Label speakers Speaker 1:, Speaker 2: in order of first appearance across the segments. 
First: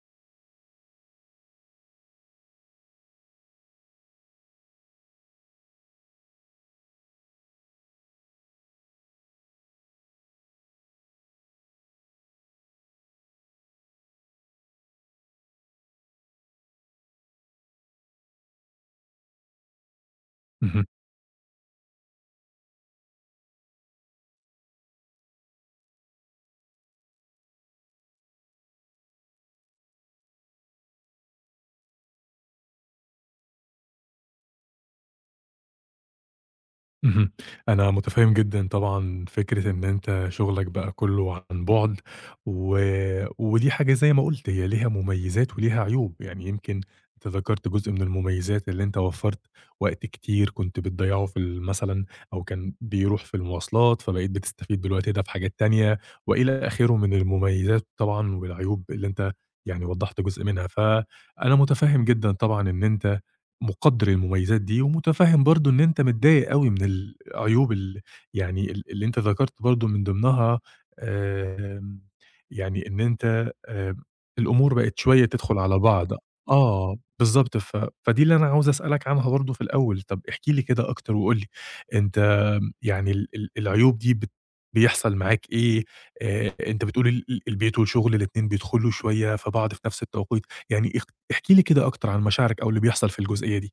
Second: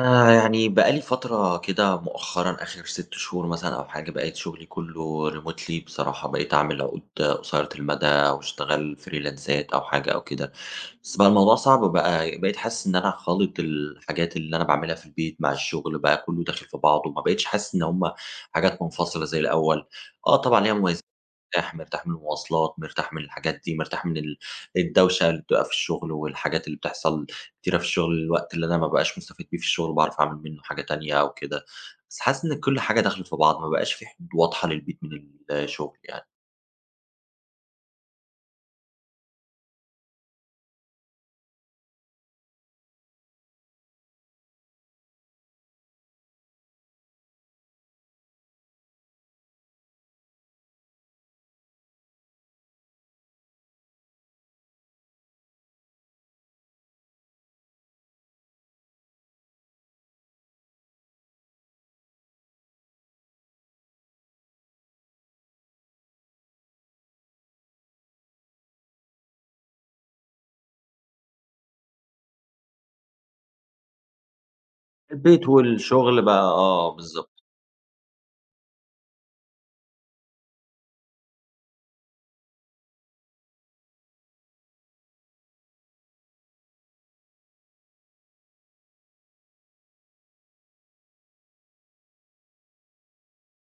Speaker 1: أنا يعني بقى لي فترة كده مؤخرًا، آخر 6 شهور مثلًا أو حاجة، بقيت شغلي كله remotely بصراحة، بقيت أعمل عقود قصيرة المدى أو أشتغل فريلانسات أو حاجة أو كده. بس بقى الموضوع صعب، بقى بقيت حاسس إن أنا خالط الحاجات اللي أنا باعملها في البيت مع الشغل، بقى كله داخل في بعضه، ما بقيتش حاسس إن هم حاجات منفصلة زي الأول. آه طبعًا ليها
Speaker 2: اهم،
Speaker 1: مميزات. مرتاح، مرتاح من المواصلات، مرتاح من الحاجات دي، مرتاح من الدوشة اللي بتبقى في الشغل، والحاجات اللي بتحصل كتيرة في الشغل، الوقت اللي أنا ما بابقاش مستفيد بيه في الشغل باعرف أعمل منّه حاجة تانية أو كده. بس حاسس إن كل حاجة دخلِت في بعض، ما بقاش في حدود واضحة للبيت من الشغل يعني.
Speaker 2: اهم. أنا متفهم جدًا طبعًا فكرة إن أنت شغلك بقى كله عن بُعد، و ودي حاجة زي ما قُلت هي ليها مميزات وليها عيوب، يعني يمكن أنت ذكرت جزء من المميزات اللي أنت وفّرت وقت كتير كنت بتضيّعه في مثلًا أو كان بيروح في المواصلات، فبقيت بتستفيد بالوقت ده في حاجات تانية، وإلى آخره من المميزات طبعًا والعيوب اللي أنت يعني وضّحت جزء منها، فأنا متفهم جدًا طبعًا إن أنت مقدّر المميزات دي، ومتفهّم برضه إن أنت متضايق أوي من العيوب ال يعني ال اللي أنت ذكرت برضه من ضمنها، آمم، يعني إن أنت الأمور بقت شوية
Speaker 1: البيت
Speaker 2: تدخل على بعض.
Speaker 1: والشغل بقى، آه،
Speaker 2: آه،
Speaker 1: بالضبط.
Speaker 2: بالضبط، ف فدي اللي أنا عاوز أسألك عنها برضه في الأول، طَب احكِ لي كده أكتر وقُل لي أنت، يعني ال العيوب دي بيحصل معاك إيه؟ أنت بتقول البيت والشغل الاتنين بيدخلوا شوية في بعض في نفْس التوقيت، يعني احكِ لي كده أكتر عن مشاعرك أو اللي بيحصل في الجزئية دي.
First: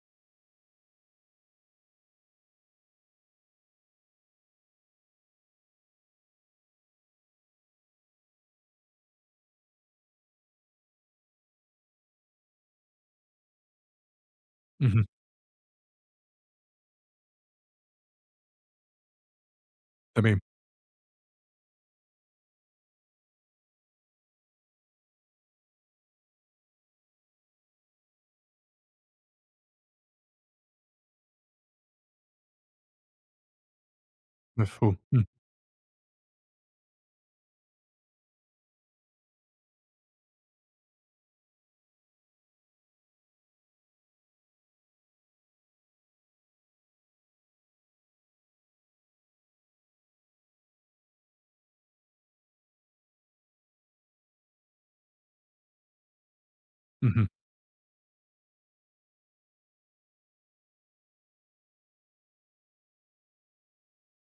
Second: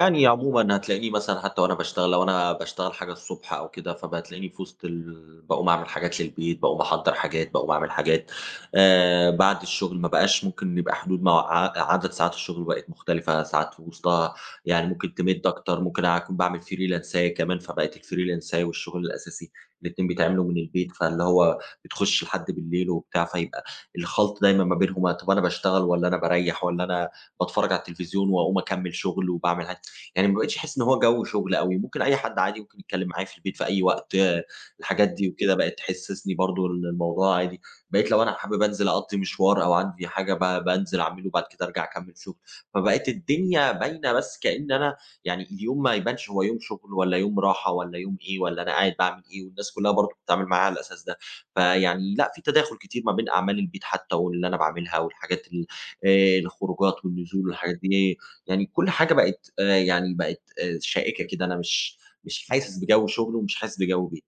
Speaker 1: يعني عمومًا هتلاقيني مثلًا حتى وأنا باشتغل، لو أنا باشتغل حاجة الصبح أو كده، فبتلاقيني في وسط باقوم أعمل حاجات للبيت، باقوم أحضّر حاجات، باقوم أعمل حاجات. بعد الشغل ما بقاش ممكن يبقى حدود، مع عدد ساعات الشغل بقت مختلفة، ساعات في وسطها يعني
Speaker 2: اهم،
Speaker 1: ممكن تِمِد أكتر، ممكن أكون باعمل فريلانساية كمان، فبقت الفريلانساية والشغل الأساسي الاتنين
Speaker 2: تمام،
Speaker 1: بيتعملوا من البيت، فاللي هو بتخُش لحد بالليل وبتاع، فيبقى الخلْط دايمًا ما بينهم. طَب أنا باشتغل والّا أنا باريّح والّا أنا باتفرّج على التلفزيون وأقوم أكمّل شغل وباعمل؟ يعني ما بقيتش أحس إن هو جو شغل أوي، ممكن أي حد عادي ممكن يتكلّم معايا في البيت في أي وقت،
Speaker 2: مفهوم،
Speaker 1: الحاجات
Speaker 2: إمم،
Speaker 1: دي وكده بقت تحسّسني برضه إن الموضوع عادي. بقيت لو أنا حابب أنزل أقضّي مشوار أو عندي حاجة، بانزل أعمله وبعد كده أرجع أكمّل شغل، فبقت الدنيا باينة بس كإن أنا، يعني اليوم ما يبانش هو يوم شغل والّا يوم راحة والّا يوم إيه والّا أنا قاعد باعمل إيه، والناس كلّها برضه بتتعامل معايا على الأساس ده. فيعني لأ، في تداخل كتير ما بين أعمال البيت حتى واللي أنا باعملها والحاجات ال الخروجات
Speaker 2: اهم.
Speaker 1: والنزول والحاجات دي. يعني كل حاجة بقت، يعني بقت شائكة كده، أنا مش حاسس بجو شغل ومش حاسس بجو بيت.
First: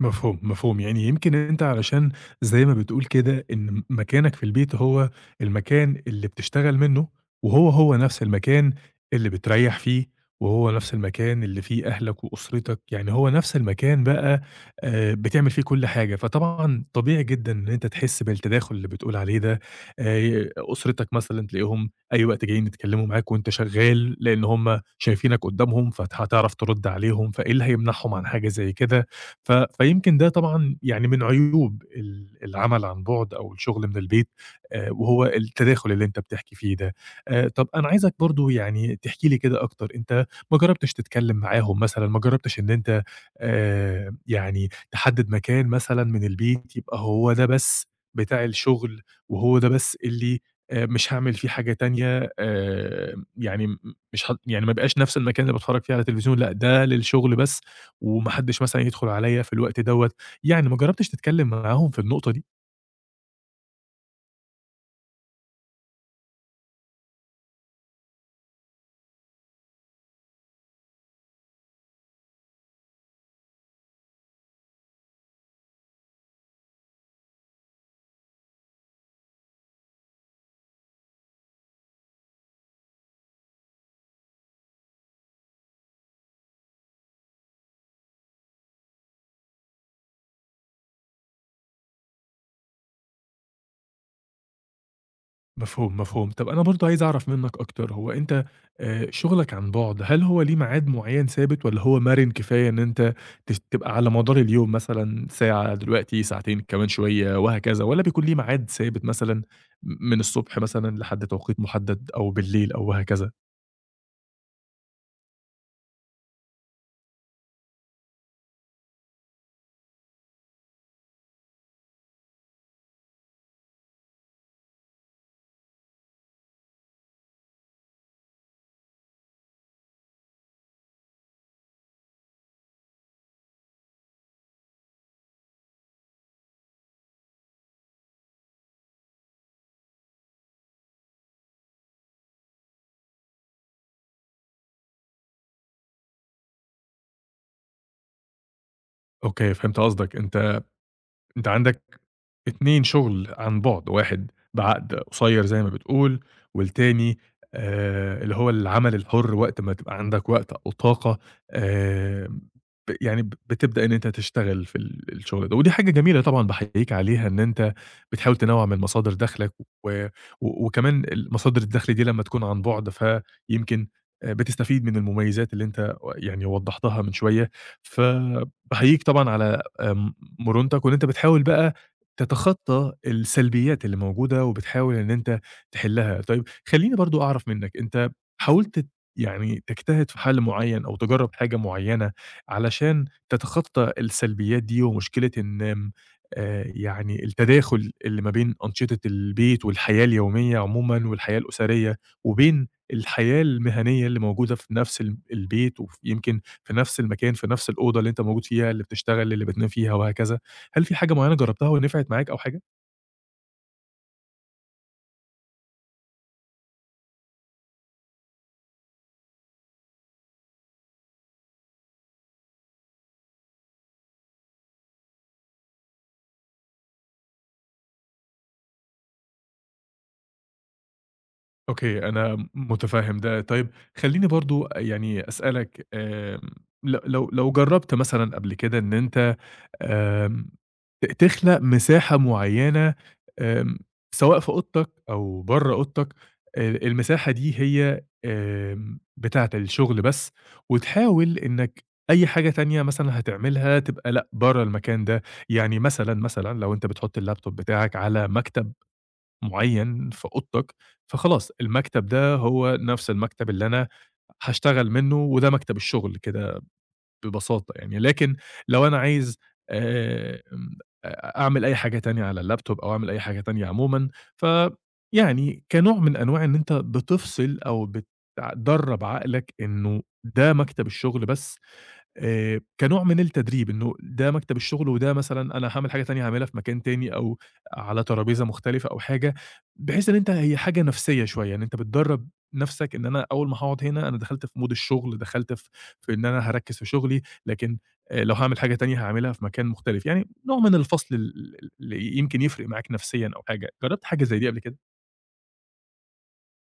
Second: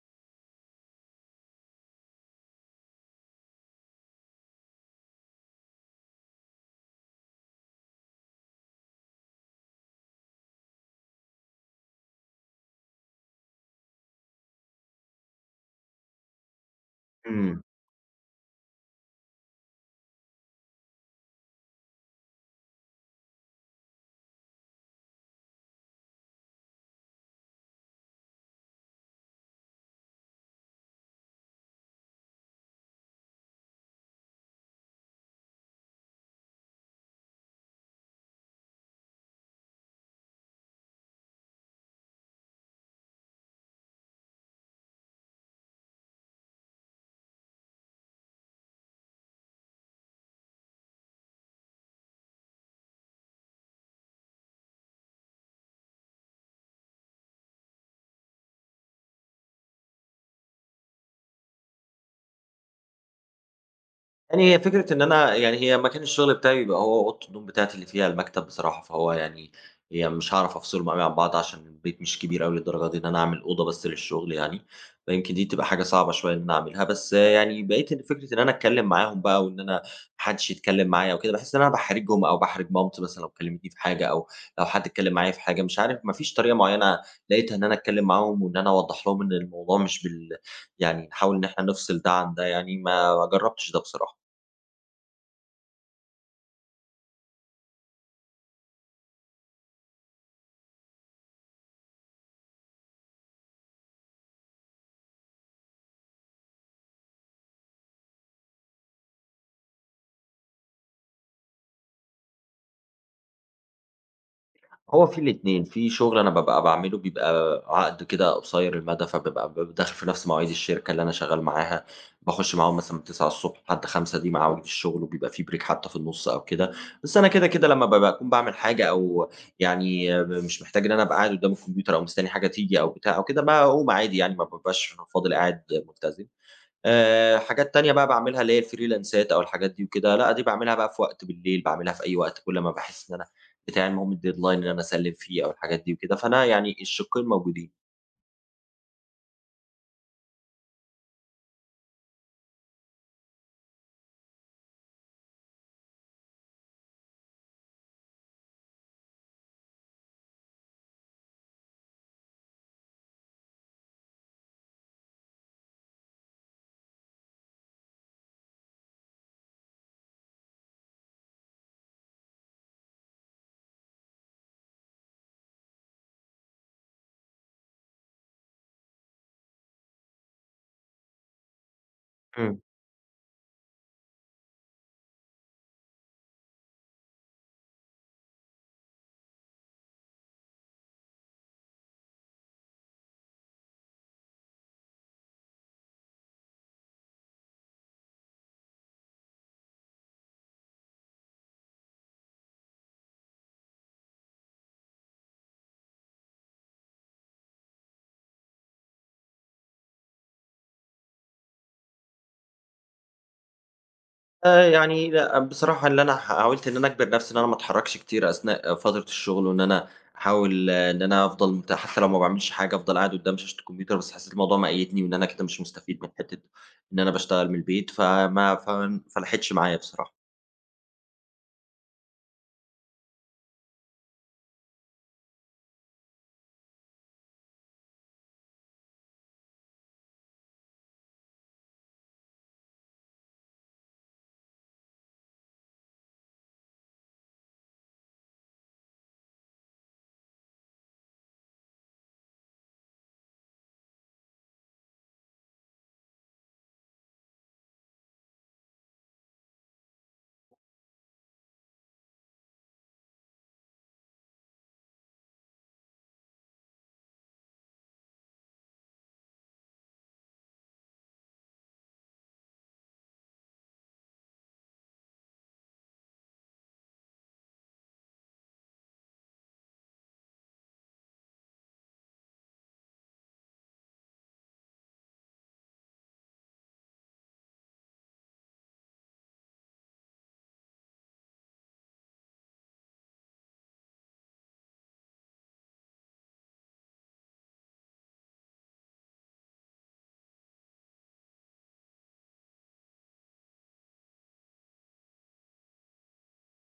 Speaker 2: مفهوم، مفهوم، يعني يمكن أنت علشان زي ما بتقول كده إن مكانك في البيت هو المكان اللي بتشتغل منه، هو نفس المكان اللي بتريّح فيه، وهو نفس المكان اللي فيه أهلك وأسرتك، يعني هو نفس المكان بقى بتعمل فيه كل حاجة، فطبعًا طبيعي جدًا
Speaker 1: إمم.
Speaker 2: إن أنت تحس بالتداخل اللي بتقول عليه ده. أسرتك مثلًا تلاقيهم أي وقت جايين يتكلموا معاك وأنت شغال، لإن هُم شايفينك قدّامهم، فت هتعرف ترد عليهم، فإيه اللي هيمنعهم عن حاجة زي كده؟ ف فيمكن ده طبعًا يعني من عيوب العمل عن بُعد أو الشغل من البيت، وهو التداخل اللي أنت بتحكي فيه ده. طب أنا عايزك برضه يعني تحكي لي كده أكتر، أنت ما جرّبتش تتكلّم معاهم مثلًا، ما جرّبتش إن أنت يعني تحدّد مكان مثلًا من البيت يبقى هو ده بس بتاع الشغل وهو ده بس اللي مش هاعمل فيه حاجة تانية، يعني م مش ه يعني ما يبقاش نفس المكان اللي باتفرّج فيه على تلفزيون، لأ، ده للشغل بس؟ وما حدش مثلًا يدخل عليَّ في الوقت دوّة، يعني ما جرّبتش تتكلم معاهم في النقطة دي؟
Speaker 1: يعني هي فكرة إن أنا، يعني هي مكان الشغل بتاعي بيبقى هو أوضة النوم بتاعتي اللي فيها المكتب بصراحة، فهو يعني هي مش هاعرف أفصلهم أوي عن بعض عشان البيت مش كبير أوي للدرجة دي إن أنا أعمل أوضة بس للشغل يعني. فيمكن دي تبقى حاجة صعبة شوية إن أنا أعملها، بس يعني بقيت إن فكرة إن أنا أتكلم معاهم بقى وإن أنا ما حدش يتكلم معايا وكده، باحس إن أنا باحرجهم أو باحرج مامتي مثلًا لو كلمتني في حاجة، أو لو حد اتكلم معايا في حاجة. مش عارف، ما فيش طريقة معينة لقيتها إن أنا أتكلم معاهم وإن أنا أوضح لهم إن الموضوع مش يعني نحاول إن إحنا نفصل ده عن ده يعني، ما جربتش ده بصراحة.
Speaker 2: مفهوم، مفهوم. طب أنا برضه عايز أعرف منّك أكتر، هو أنت شغلك عن بُعد هل هو ليه ميعاد معيّن ثابت والّا هو مَرِن كفاية إن أنت تبقى على مدار اليوم مثلًا ساعة دلوقتي، ساعتين كمان شوية وهكذا، والّا بيكون ليه ميعاد ثابت مثلًا من الصبح مثلًا لحد توقيت مُحدد أو بالليل أو وهكذا؟
Speaker 1: هو في الاتنين، في شغل أنا بابقى باعمله بيبقى عقد كده قصير المدى، فبابقى داخل في نفس مواعيد الشركة اللي أنا شغال معاها، باخش معاهم مثلًا من 09:00 لحد 17:00. دي مواعيد الشغل، وبيبقى في بريك حتى في النُص أو كده. بس أنا كده، كده لمّا بابقى أكون باعمل حاجة أو، يعني مش محتاج إن أنا أبقى قاعد قدام الكمبيوتر أو مستني حاجة تيجي أو بتاع أو كده، باقوم عادي يعني ما بابقاش فاضل قاعد ملتزم. حاجات تانية بقى باعملها اللي هي الفريلانسات أو الحاجات دي وكده، لأ دي باعملها بقى في وقت بالليل، باعملها في أي وقت كل ما باحس إن أنا بتاعي، المهم الdeadline اللي أنا أسلِّم فيه أو الحاجات دي وكده، فأنا يعني الشقين موجودين.
Speaker 2: أوكي، فهمت قصدك. أنت عندك 2 شغل عن بُعد، واحد بعقد قصيّر زي ما بتقول، والتاني اللي هو العمل الحُر وقت ما تبقى عندك وقت أو طاقة، آآ ب يعني ب بتبدأ إن أنت تشتغل في الشغل ده، ودي حاجة جميلة طبعًا باحييك عليها إن أنت بتحاول تنوّع من مصادر دخلك و و وكمان مصادر الدخل دي لمّا تكون عن بُعد فيمكن بتستفيد من المميزات اللي أنت يعني وضّحتها من شوية، فباحييك طبعًا على مرونتك، وإن أنت بتحاول بقى
Speaker 1: إمم.
Speaker 2: تتخطى السلبيات اللي موجودة، وبتحاول إن أنت تحلها. طيب خلّيني برضه أعرف منك، أنت حاولت يعني تجتهد في حل معين أو تجرّب حاجة معينة علشان تتخطى السلبيات دي، ومشكلة إن آمم، يعني التداخل اللي ما بين أنشطة البيت والحياة اليومية عمومًا والحياة الأسرية، وبين الحياة المهنية اللي موجودة في نفس البيت، وف يمكن في نفس المكان، في نفس الأوضة اللي أنت موجود فيها، اللي بتشتغل، اللي بتنام فيها وهكذا. هل في حاجة معيّنة جرّبتها ونفعت معاك أو حاجة؟
Speaker 1: يعني لأ بصراحة، اللي أنا حاولت إن أنا أجبر نفسي إن أنا ما أتحركش كتير أثناء فترة الشغل، وإن أنا أحاول، إن أنا أفضل حتى لو ما باعملش حاجة، أفضل قاعد قدام شاشة الكمبيوتر، بس حسيت الموضوع مَقيّدني وإن أنا كده مش مستفيد من حتة إن أنا باشتغل من البيت، فما لحقتش معايا بصراحة.
Speaker 2: أوكي، أنا متفهّم ده. طيب خلّيني برضه يعني أسألك، آمم ل لو لو جرّبت مثلًا قبل كده إن أنت آمم تخلق مساحة معيّنة، آمم سواء في أوضتك أو برّه أوضتك، المساحة دي هي بتاعة الشغل بس، وتحاول إنّك أي حاجة تانية مثلًا هتعملها تبقى لأ، برّه المكان ده. يعني مثلًا لو أنت بتحُط اللابتوب بتاعك على مكتب معيّن في أوضتك، فخلاص المكتب ده هو نفس المكتب اللي أنا هاشتغل منّه وده مكتب الشغل كده ببساطة يعني، لكن لو أنا عايز آمم أ أعمل أي حاجة تانية على اللابتوب أو أعمل أي حاجة تانية عمومًا، فيعني كنوع من أنواع إن أنت بتفصل أو بتدرّب عقلك إنه ده مكتب الشغل بس. كنوع من التدريب، إنه ده مكتب الشغل وده مثلًا أنا هاعمل حاجة تانية هاعملها في مكان تاني أو على ترابيزة مختلفة أو حاجة، بحيث إن أنت هي حاجة نفسية شوية، إن أنت بتدرّب نفسك إن أنا أول ما هاقعد هنا أنا دخلت في مود الشغل، دخلت في إن أنا هاركّز في شغلي، لكن لو هاعمل حاجة تانية هاعملها في مكان مختلف، يعني نوع من الفصل اللي يمكن يفرق معاك نفسيًا أو حاجة، جرّبت حاجة زي دي قبل كده؟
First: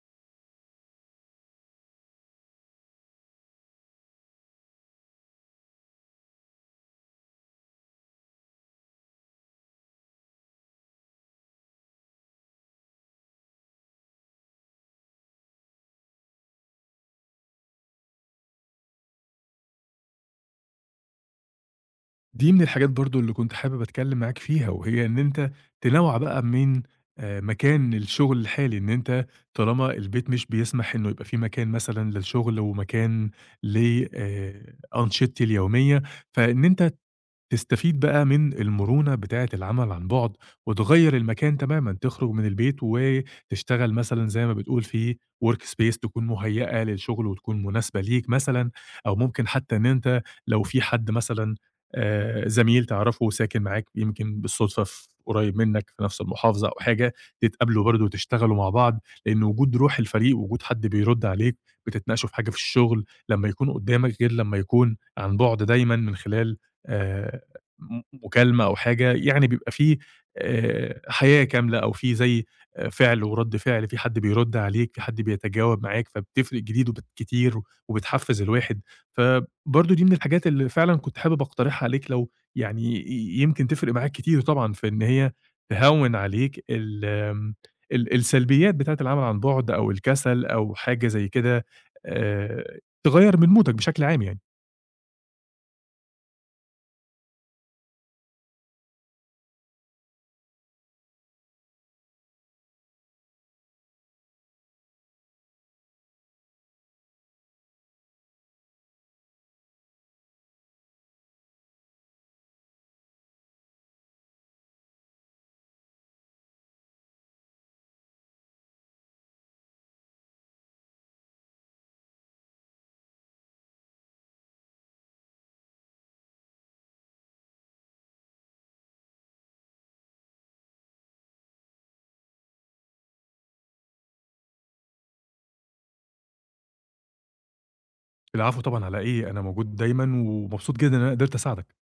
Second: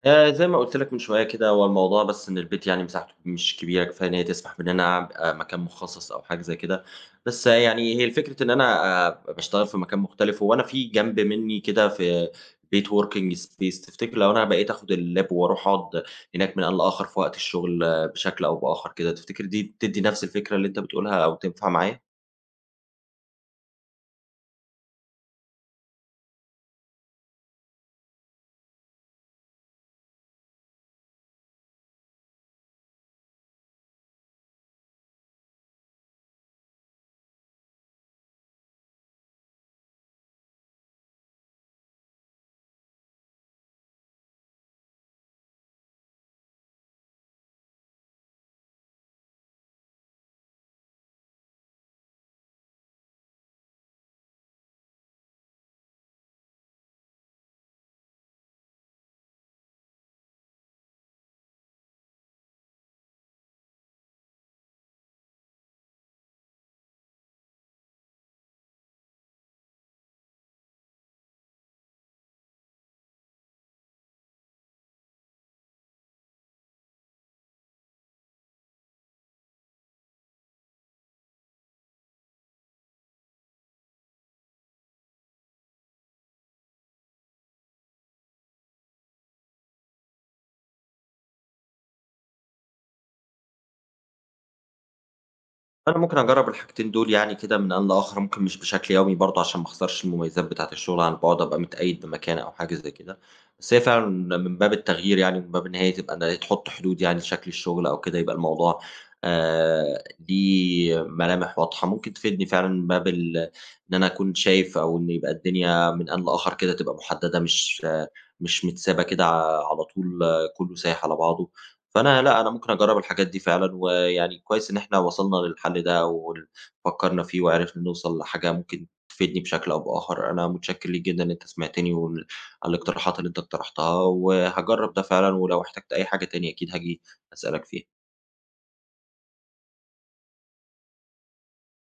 Speaker 1: زي ما قُلت لك من شوية كده، هو الموضوع بس إن البيت يعني مساحته مش كبيرة كفاية إن هي تسمح بإن أنا أبقى مكان مخصص أو حاجة زي كده، بس يعني هي الفكرة إن أنا باشتغل في مكان مختلف، هو أنا في جنب مني كده في بيت working space. تفتكر لو أنا بقيت آخد اللاب وأروح أقعد هناك من آن لآخر في وقت الشغل، بشكل أو بآخر كده، تفتكر دي بتدّي نفس الفكرة اللي أنت بتقولها أو تنفع معايا؟
Speaker 2: دي من الحاجات برضه اللي كنت حابب أتكلم معاك فيها، وهي إن أنت تنوّع بقى من مكان الشغل الحالي، إن أنت طالما البيت مش بيسمح إنه يبقى في مكان مثلًا للشغل ومكان ل أنشطتي اليومية، فإن أنت تستفيد بقى من المرونة بتاعة العمل عن بُعد، وتغيّر المكان تمامًا، تخرج من البيت وتشتغل مثلًا زي ما بتقول في workspace تكون مُهيّأة للشغل وتكون مناسبة ليك مثلًا، أو ممكن حتى إن أنت لو في حد مثلًا زميل تعرفه ساكن معاك يمكن بالصدفة قريب منك في نفس المحافظة أو حاجة، تتقابلوا برضه وتشتغلوا مع بعض، لإن وجود روح الفريق، وجود حد بيرد عليك، بتتناقشوا في حاجة في الشغل، لمّا يكون قدامك غير لمّا يكون عن بُعد دايمًا من خلال آآ م مكالمة أو حاجة، يعني بيبقى في حياة كاملة أو في زي فعل ورَد فعل، في حد بيرُد عليك، في حد بيتجاوب معاك، فبتفرق جديد وبت كتير وبتحفّز الواحد، فبرضه دي من الحاجات اللي فعلًا كنت حابب أقترحها عليك لو يعني يمكن تفرق معاك كتير طبعًا في إن هي تهوّن عليك ال السلبيات بتاعة العمل عن بُعد أو الكسل أو حاجة زي كده، تغيّر من مودك بشكل عام يعني.
Speaker 1: أنا ممكن أجرّب الحاجتين دول يعني كده من آن لآخر، ممكن مش بشكل يومي برضه عشان ما أخسرش المميزات بتاعة الشغل عن بُعد، أبقى متقيد بمكان أو حاجة زي كده. بس هي فعلًا من باب التغيير يعني، من باب إن هي تبقى، أنا تحط حدود يعني لشكل الشغل أو كده، يبقى الموضوع آآ ليه ملامح واضحة، ممكن تفيدني فعلًا من باب إن أنا أكون شايف، أو إن يبقى الدنيا من آن لآخر كده تبقى محددة، مش متسابة كده على طول، كله سايح على بعضه. فأنا لأ، أنا ممكن أجرّب الحاجات دي فعلًا، ويعني كويس إن إحنا وصلنا للحل ده، فكّرنا فيه وعرفنا نوصل لحاجة ممكن تفيدني بشكل أو بآخر. أنا متشكّر ليك جدًا إن أنت سمعتني، على الاقتراحات اللي أنت اقترحتها، وهاجرّب ده فعلًا، ولو احتجت أي حاجة تاني أكيد هاجي أسألك فيها.
Speaker 2: العفو طبعًا على إيه، أنا موجود دايمًا ومبسوط جدًا إن أنا قدرت أساعدك.